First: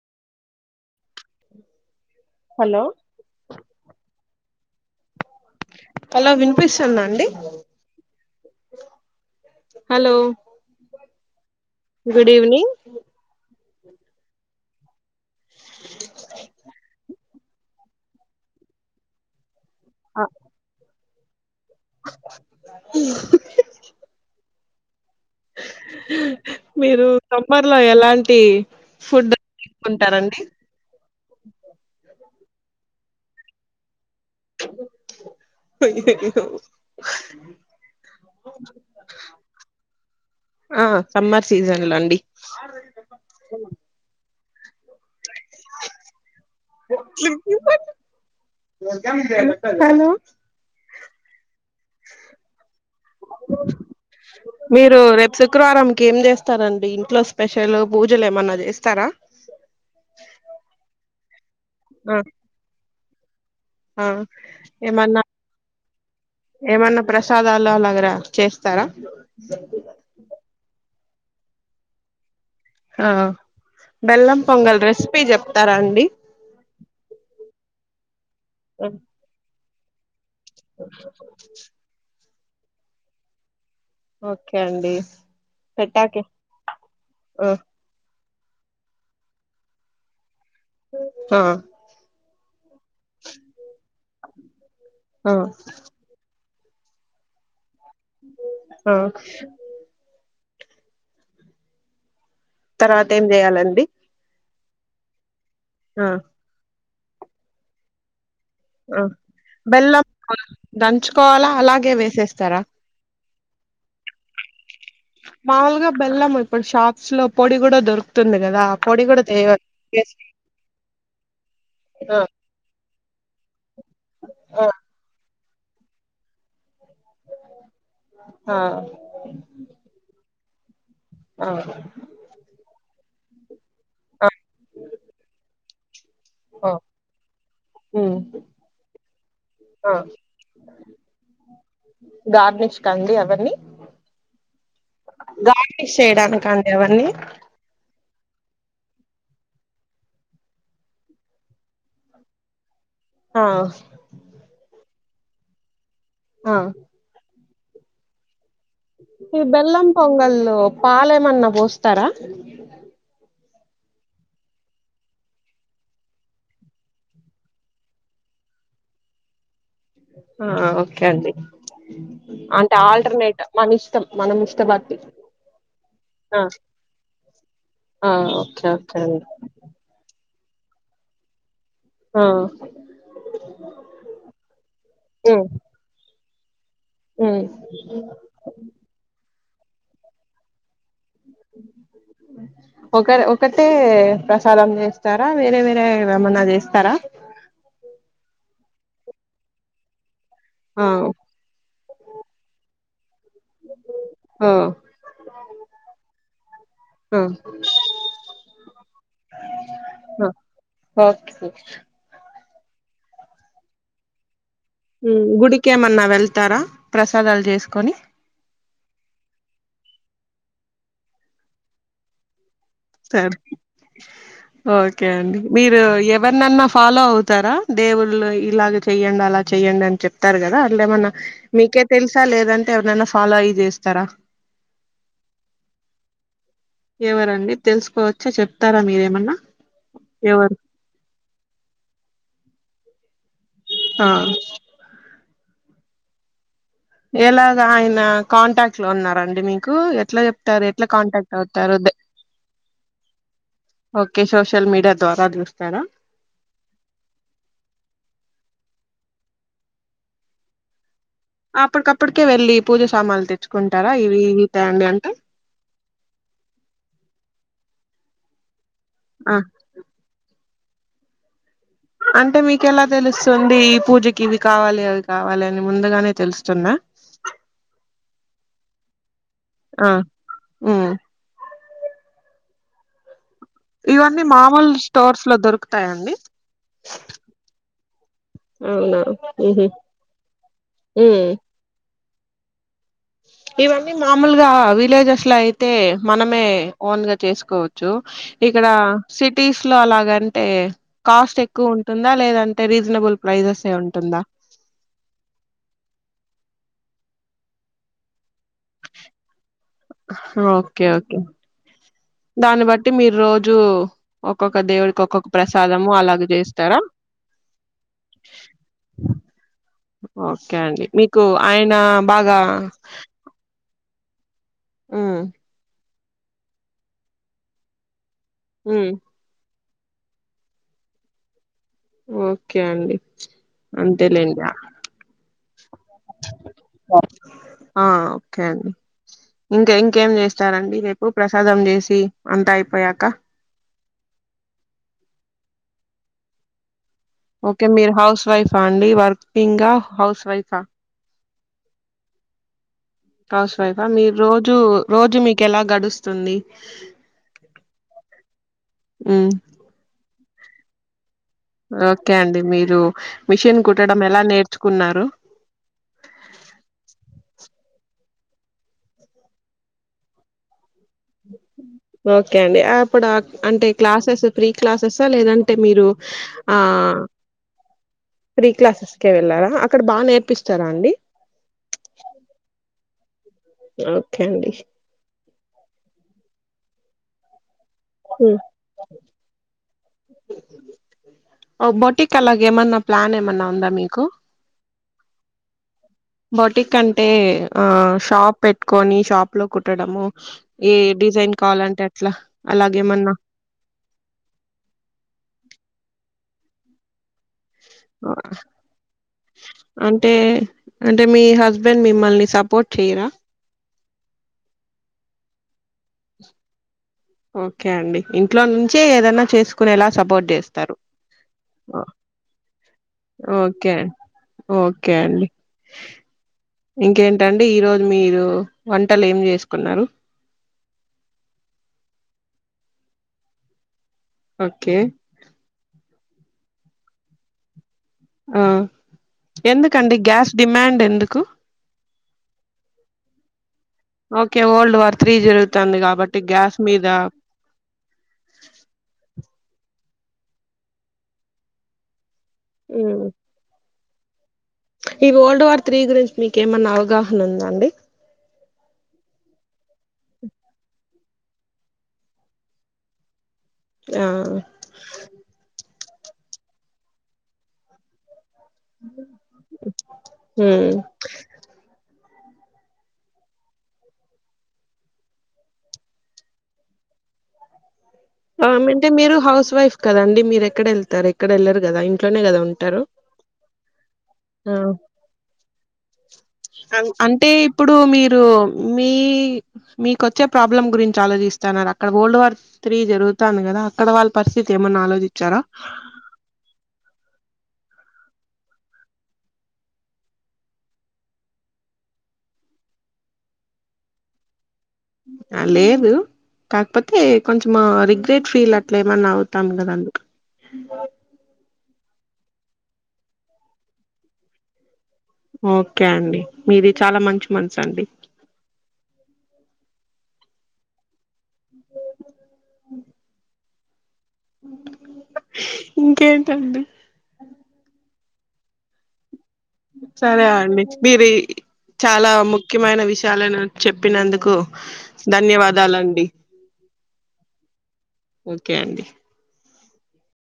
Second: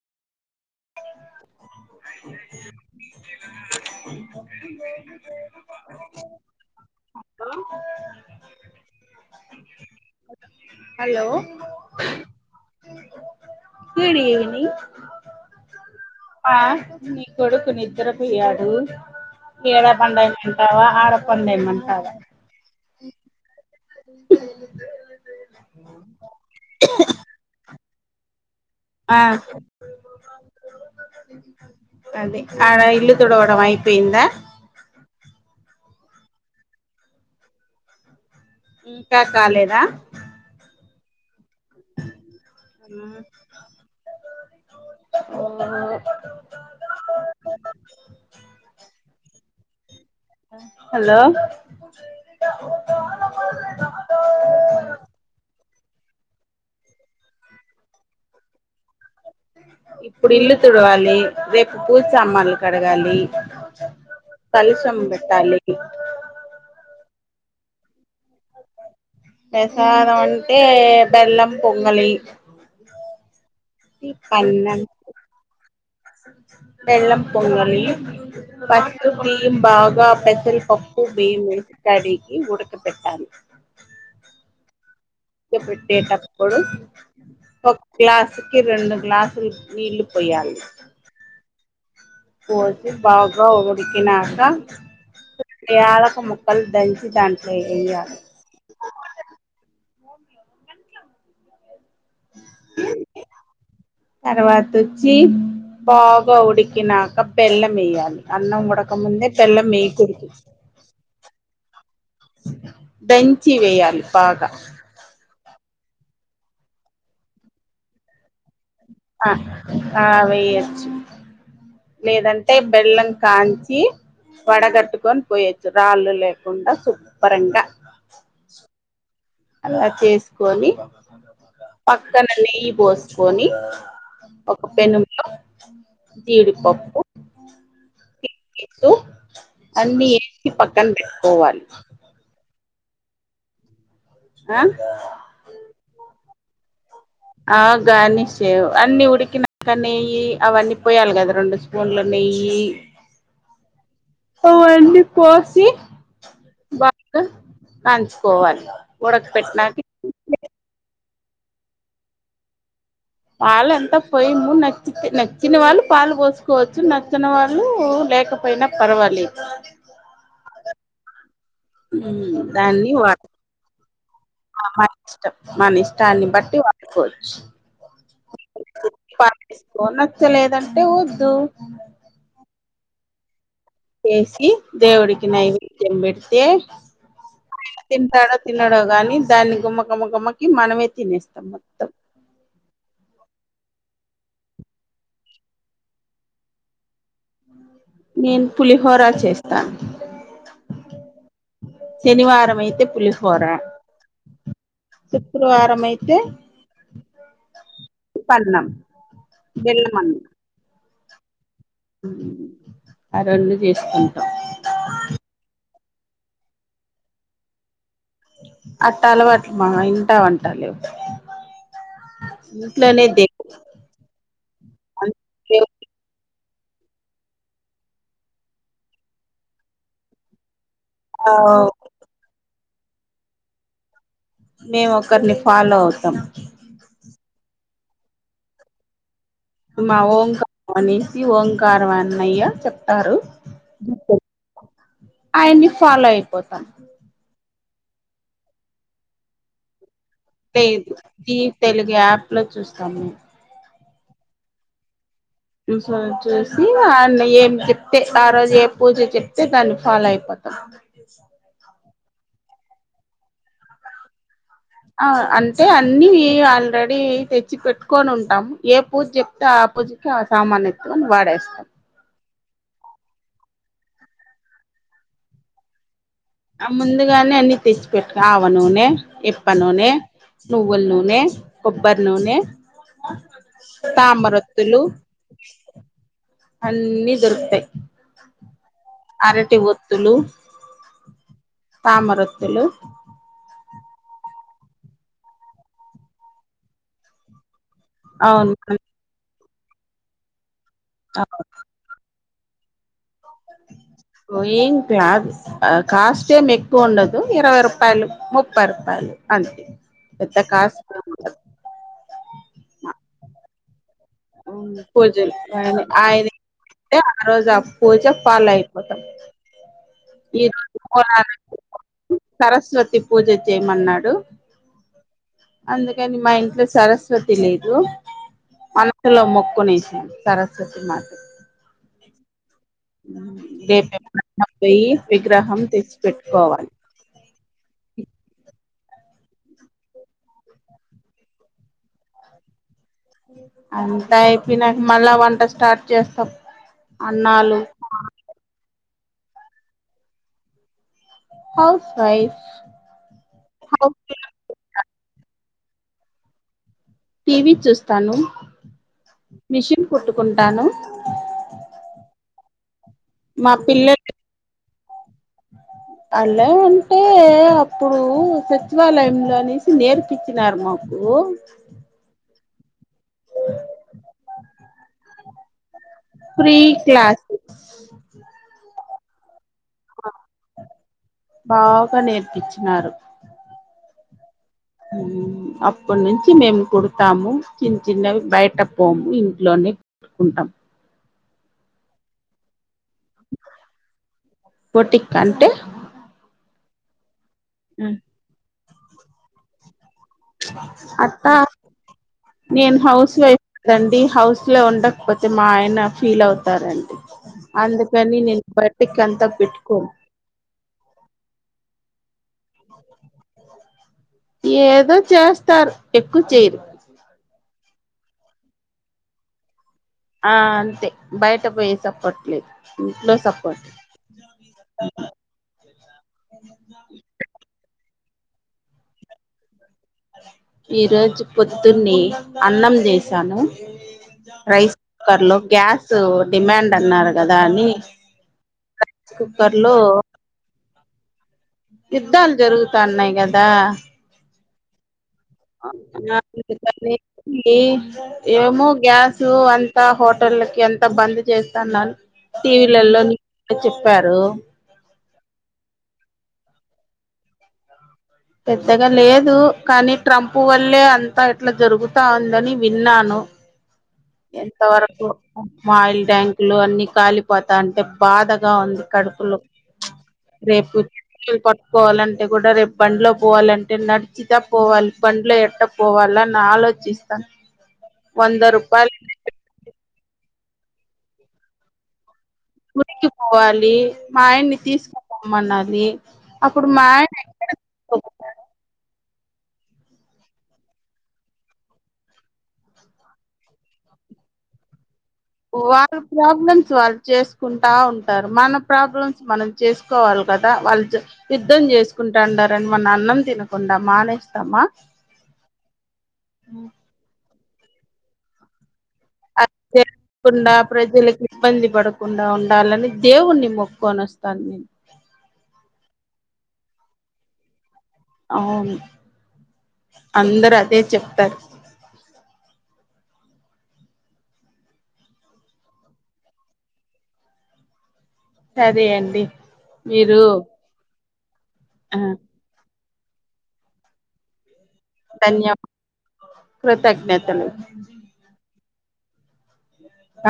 Hello [unintelligible] hello వినిపిస్తుందా అండి hello hello good evening good evening పా నీ కొడుకు నిద్రపోయాడు ఈడ పండేయమంటావా ఆడ పండేయమంటావా [unintelligible] [unintelligible] మీరు సమ్మర్ లో ఎలాంటి ఆ ఫుడ్ తీసుకుంటారండి అదే ఆడ ఇల్లు తుడవడం అయిపోయిందా అయ్యయ్యో ఇంకా కాలేదా ఆ సమ్మర్ సీజన్ లో అండి ఓ హలో హలో మీరు రేపు శుక్రవారం కి ఏం చేస్తారంండి ఇంట్లో స్పెషల్ పూజలు ఏమన్నా చేస్తారా ఇప్పుడు ఇల్లు తుడవాలి రేపు ఆ పూజసామాన్లు కడగాలి ఆ కలశం ఏమన్నా పెట్టాలి ఏమన్నా ప్రసాదలు అలగ ప్రసాదం అంటే బెల్లం పొంగలి ఆ బెల్లం పన్నం పొంగల్ రెసిపీ చెప్తారా అండి బెల్లం పొంగలి ఫస్ట్ బియ్యంబాగా పెసల్ పప్పు బియ్యం వేసి కడిగి ఉడకబెట్టాలి ఓకే అండి పెట్టాకే పెట్టేటప్పుడు ఆ ఒక గ్లాస్ ఒకటికి రెండు గ్లాసులు నీళ్ళు పోయాలి ఆ ఓసి బాగా ఉడికినాక ఆ యాలకుల మొక్ కల్ దంచి దాంట్లో వేయాలి ఆ తర్వాత ఏం చేయాలండి తర్వాత ఆ బాగా ఉడికినాక బెల్లం వేయాలి అన్నం ఆ ఉడకముందే బెల్లం మేయకుడదు దంచుకోవాలా అలాగే వేసేస్తారా దంచి వయ్యాలి బాగా మాముూలుగా బెల్లం ఇప్పుడు షాప్స్ లో పొడి కూడా దొరుకుతుంది కదా పొడి కూడా ఆ తేవ ఆ వయచ్చు ఆ లేదంటే బెల్లం కాని ఆ వడగట్టుకొని పోయొచ్చు రాళ్ళు లేకుండా చుకొన్ని ఆ అలా చేసుకొని ఆ పక్కన నెయ్యి పోసుకొని ఆ ఒక పెనుము లో జి ఆ డిపప్పు ఉమ్ [inaudible] ఆ న్ని వేసి పక్కన పెట్టుకోవాలి గార్నిష్ కండి అవన్నీ ఆ గార్నిష్ చేయడానిక అండి అవన్నీ ఆ గార్నిష్ సేవు అన్ని ఉడికినాక నేయి అవన్నీ పోయాలి కదా రెండు స్పూన్లుని నేయి ఆ అవన్ని పోసి ఆ కంచుకోవాలి ఈ బెల్లం పొంగాల్లో పాలేమన్నా పోస్తారా పాలు ఎంతా పోయ్యము నచ్చి నచ్చిన వాళ్ళు పాలు పోసుకోవచ్చు నచ్చని వాళ్ళు లేక లేకపోయినా పర్వాలేదు ఆ ఓకే అండి అంటే దాన్ని వా ఆల్టర్నేట్ మన ఇష్టం మనం మన ఇష్టపట్టి ఇష్టం మన ఇష్టాన్ని ఆ బట్టి వాడుకోవచ్చు ఆ ఓకే ఓకే అండి లేదంటే వద్దు ఆ చేసి దేవుడికి ఉమ్ నైవేద్యం పెడితే ఉమ్ తింటాడా తినడో కాని దాన్ని గుమ్మగుమ్మ గుమ్మకి మనమే తినేస్తాం మొత్తం ఒక ఒక్కటే ప్రసాదం చేస్తారా వేరే వేరే ఏమన్నా చేస్తారా పులిహోరా చేస్తాను ఆ శనివారం అయితే పులిహో పోరా ఆ శుక్రవారం అయితే ఆ అన్నం బెల్లం అన్నం ఆ ఓకే ఆ రెండు చేసుకుంటాం కేమన్నా వెళ్తారా ప్రసాదాలు చేసుకొని అట్ట అలవాట్లు మా ఇంటా వంటాలెవ్ సరే ఓకే అండి మీరు ఎవరు న్నన్న ఫాలో అవుతారా దేవుళ్ళు ఇలాగ చెయ్యండి అలా చెయ్యడి అని చెప్తారు కదా లేమన్నా మీకే తెలుసా లేదంటే ఎవరైనా ఫాలో అయి చేస్తారా మేము ఒకరిని ఫాలో అవుతాం ఎవరండి తెలుసుకోవచ్చా చెప్తారా మీరేమన్నా మా ఓంకా ఎవరు అనేసి ఓంకారం అన్నయ్య చెప్తారు ఆ ఆయన్ని ఫాలో అయిపోతాం ఎలాగా ఆయన కాంటాక్ట్ లో ఉన్నరండి మీకు ఎట్ల చెపుతారు ఎట్లా లేదు కాంటాక్ట్ జీ అవుతారు తెలుగు యాప్ లో చూస్తాం ఓకే సోషల్ మీడియా ద్వారా చూస్తారా చూసి వచ్చేసి ఆయన ఏం చెప్తే ఆ రోజు ఏ పూజ చెప్ తే దాన్ని ఫాలో అయిపోతం అప్పటికప్పుటికే వెల్లి పూజ సామాన్లు తెచ్చుకుంటారా ఇవి ఆ అంటే అన్ని ఆల్రెడీ తెచ్చి పెట్టుకొని ఉంటాము ఏ పూజ చెప్తే ఆ పూజకి ఆ సామాన్లతోని వాడేస్తాం అంటే మీకు ఎలా తెలుస్తుంది ఈ పూజకి ఇవి కావాలి అవి కావాలి అని ముందుగానే ఆ తెలుస్తుందా ముందుగానే అన్ని తెచ్చి పెట్టు ఆవ నూనె ఇప్ప నూనె ఆ నువ్వూల్ ఉమ్ నూనె కొబ్బర్ నూనె ఇవన్నీ మామూలు తామరొత్తులు స్టోర్స్ లో దొరుకుతాయండి అన్నీ దొరుకుతాయి అవునా అరటి ఉహు ఉమ్ తామరఒత్తులు ఇవన్నీ మామూలుగా విలేజెస్ లో అయితే మనమే ఓన్ గా చేసుకోవ చ్చు అవును ఇక్కడ సిటీస్ లో అలాగంటే కాస్ట్ ఎక్కువ ఉంటుందా లేద ఉంటే రీజనబుల్ ప్రైజెస్ ఏ ఉంటుందా ఏం క్లా కాస్ట్ ఏం ఎక్కువ ఉండదు ఉ ఇరవై రుపాయలు ముప్పై రుపాయలు హ్హ ఒక్కే ఓకే దాన్ని బట్టి మీర్రోజూ పూజలు అలాగ ఆయన చేస్తారా ఆ రోజు పూజ ఫాలో అయిపోతాం ఈ ఓకే రోజు అండి మీకు పూజారి ఆయన బాగా సరస్వతీ పూజ చేయమన్నాడు డు ఉ అందుకని మా ఇంట్ల సరస్వతి లేదూ మ్మ్ మొక్కొనేసి సరస్వతీ మాతకి ఉ నేను ఎప్పుడన్నా పోయి విగ్రహం పెట్టుకోవాలి ఆ ఒకే అండి ఇంకా ఇంకేం చేస్తారండి రేపు ప్రసాదం చేసి అంతా అయిపోయా నైట్ తిన్నాక మళ్ళా వంట స్టార్ట్ చేస్తం ఓకే మీరు హౌస్ వైఫా అండి వర్కింగా హౌస్ వైఫా హౌస్ వైఫ్ హౌస్ వైఫ్ ఆ మీరు రోజు రోజు మీకు ఎలా గడుస్తుంది టీవీ చూస్తాను మ్మ్ మిషన్ కుట్టుకుంటాను ఓకే అండి మీరు మా మిషన్ కుట్టడం పిల్లలు ఎలా నేర్చుకున్నారు ఎల్లా అంటే అప్పుడు సచివాలయంలో అనేసి నేర్పచ్చినారు మాకు ఓ ఓకే అండి అప్పుడు అంటే క్లాసెస్ ప్రీ క్లాసెస్సా లేదంటే మీరు ఆ ఫ్రీ క్లాసెస్ ఫ్రీ క్లాసెస్క ఏ వెళ్ళారా అక్కడ బాగా నేర్పిస్తారా అండి బాగా నేర్పించినారు ఓకే అండి అప్పటి నుంచి మేము కుడతాము చిన్న చిన్నవి హ్మ్. బయట పోము ఇంట్లోనే కుట్టుకుంటాము బోటిక్ అలా ఏం అన్న ప్లాన్ ఏమన్నా ఉందా మీకు బొటిక్ అంటే బోటిక్ అంటే ఆ షాప్ పెట్టుకొని షాప్ లో కుట్టడము ఏ డిజైన్ అట్టా కావాలంటే అట్లా నేను అలాగేమన్నా హౌస్ వైఫ్ కదండి హౌస్ లో కాకపోతే మా ఆయన ఫీల్ అవుతారండి అందుకని నేను బటిక్ అంతా పెట్టుకోను అంటే అంటే మీ హస్బెండ్ మిమ్మల్ని సపోర్ట్ చేయరా ఏదో చేస్తారు ఎక్కువ చేయరు ఓకే అండి ఇంట్లో నుంచే ఏదైనా చేసు ని ఎలా సపోర్ట్ ఆ చేస్తారు అంతే బయట పోయి సపోర్ట్లేదు ఇంట్లో సపోర్ట్ ఓకే అండి ఓకే అండి ఇంకేంటండి ఈరోజు మీరు వంటలు ఏం చేసుకున్నారు ఈరోజు పొద్దున్నే అన్నం చేశాను ఓకే రైస్ కుక్కర్ లో గ్యాస్ డిమాండ్ అన్నారు కదా అని ఆ కుక్కర్ లో ఎందుకండి గ్యాస్ డిమాండ్ ఎందుకు యుద్ధాలు జరుగుతాన్నాయి కదా ఓల్డ్ వార్ త్రీ జరుగుతుంది కాబట్టి గ్యాస్ మీద ఏమో గ్యాసు అం తా హోటల్కి అంతా బంద్ చేస్తానని టీవీలలో న్యూస్లో చెప్పారు ఈ వరల్డ్ వార్ త్రీ గురించి మీక ఏమన్నా అవగాహన ఉందా అండి పెద్దగా లేదు కానీ ట్రంప్ వల్లే అంతా ఇట్లా జరుగుతా ఉందని విన్నాను ఆ ఎంత వరకు ఆయిల్ ట్యాంకులు అన్ని కాలిపోతా అంటే బాధ గా ఉంది కడుపులు హ్మ్ రేపు పట్టుకోవాలంటే కూడా రేపు బండ్లో పోవాలంటే నడిచితా పోవాలి బండ్లో ఎట్ట పోవాల అని ఆలోచిస్తాను అ అంటే మీరు హౌస్ వైఫ్ కదండి మీరు ఎక్కడ వెళ్తారు ఎక్కడ వెళ్ళరు కదా ఇట్లోనే కదా ఉంటారు గుడికి పోవాలి మా ఆ ఆయన్నీ తీసుకుపొమ్మనాలి అప్పుడు మా ఆయన ఎక్కడకు మీకు మీకోచ్చే ప్రాబ్లం గురించి ఆలోచిస్తన్నార అక్కడ ఓల్డ్ వార్ త్రి జరుగుతంది కదా అక్కడ వాళ్ళ పరిస్థితి ఏమన్నా ఆలోచి వాళ్ళ ప్రాబ్లమ్స్ వాల్ చేసుకుంటా ఉంటారు మన ప్రాబ్లమ్స్ మనం చేసుకోవాలి కదా వాళ్ళు యుద్ధం చేసుకు ఉంటండారని మన అన్నం తినకుండా మానేస్తామా ఆ లేదు కాకపోతే కొంచం రిగ్రెట్ ఫీల్ అ ట్ల ఏమన్నా అది అవుతాం కద అందుకు జరగకుండా ప్రజలకు ఇబ్బంది పడకుండా ఉండాలని దేవుణ్ణి మొక్కొని వస్తాను నేను ఓకే అండి మీది చాలా మంచి మనసు అండి అవును అందరు అదే చెప్తారు అ ఇంకేంటండి సరే అండి మీరు సరే అండి మీది ఆ చాలా ముఖ్యమైన విషయాలను చెప్పినందుకు ధన్య ధన్యవాదాలండి కృతజ్ఞతలు ఓకే అండి ఆ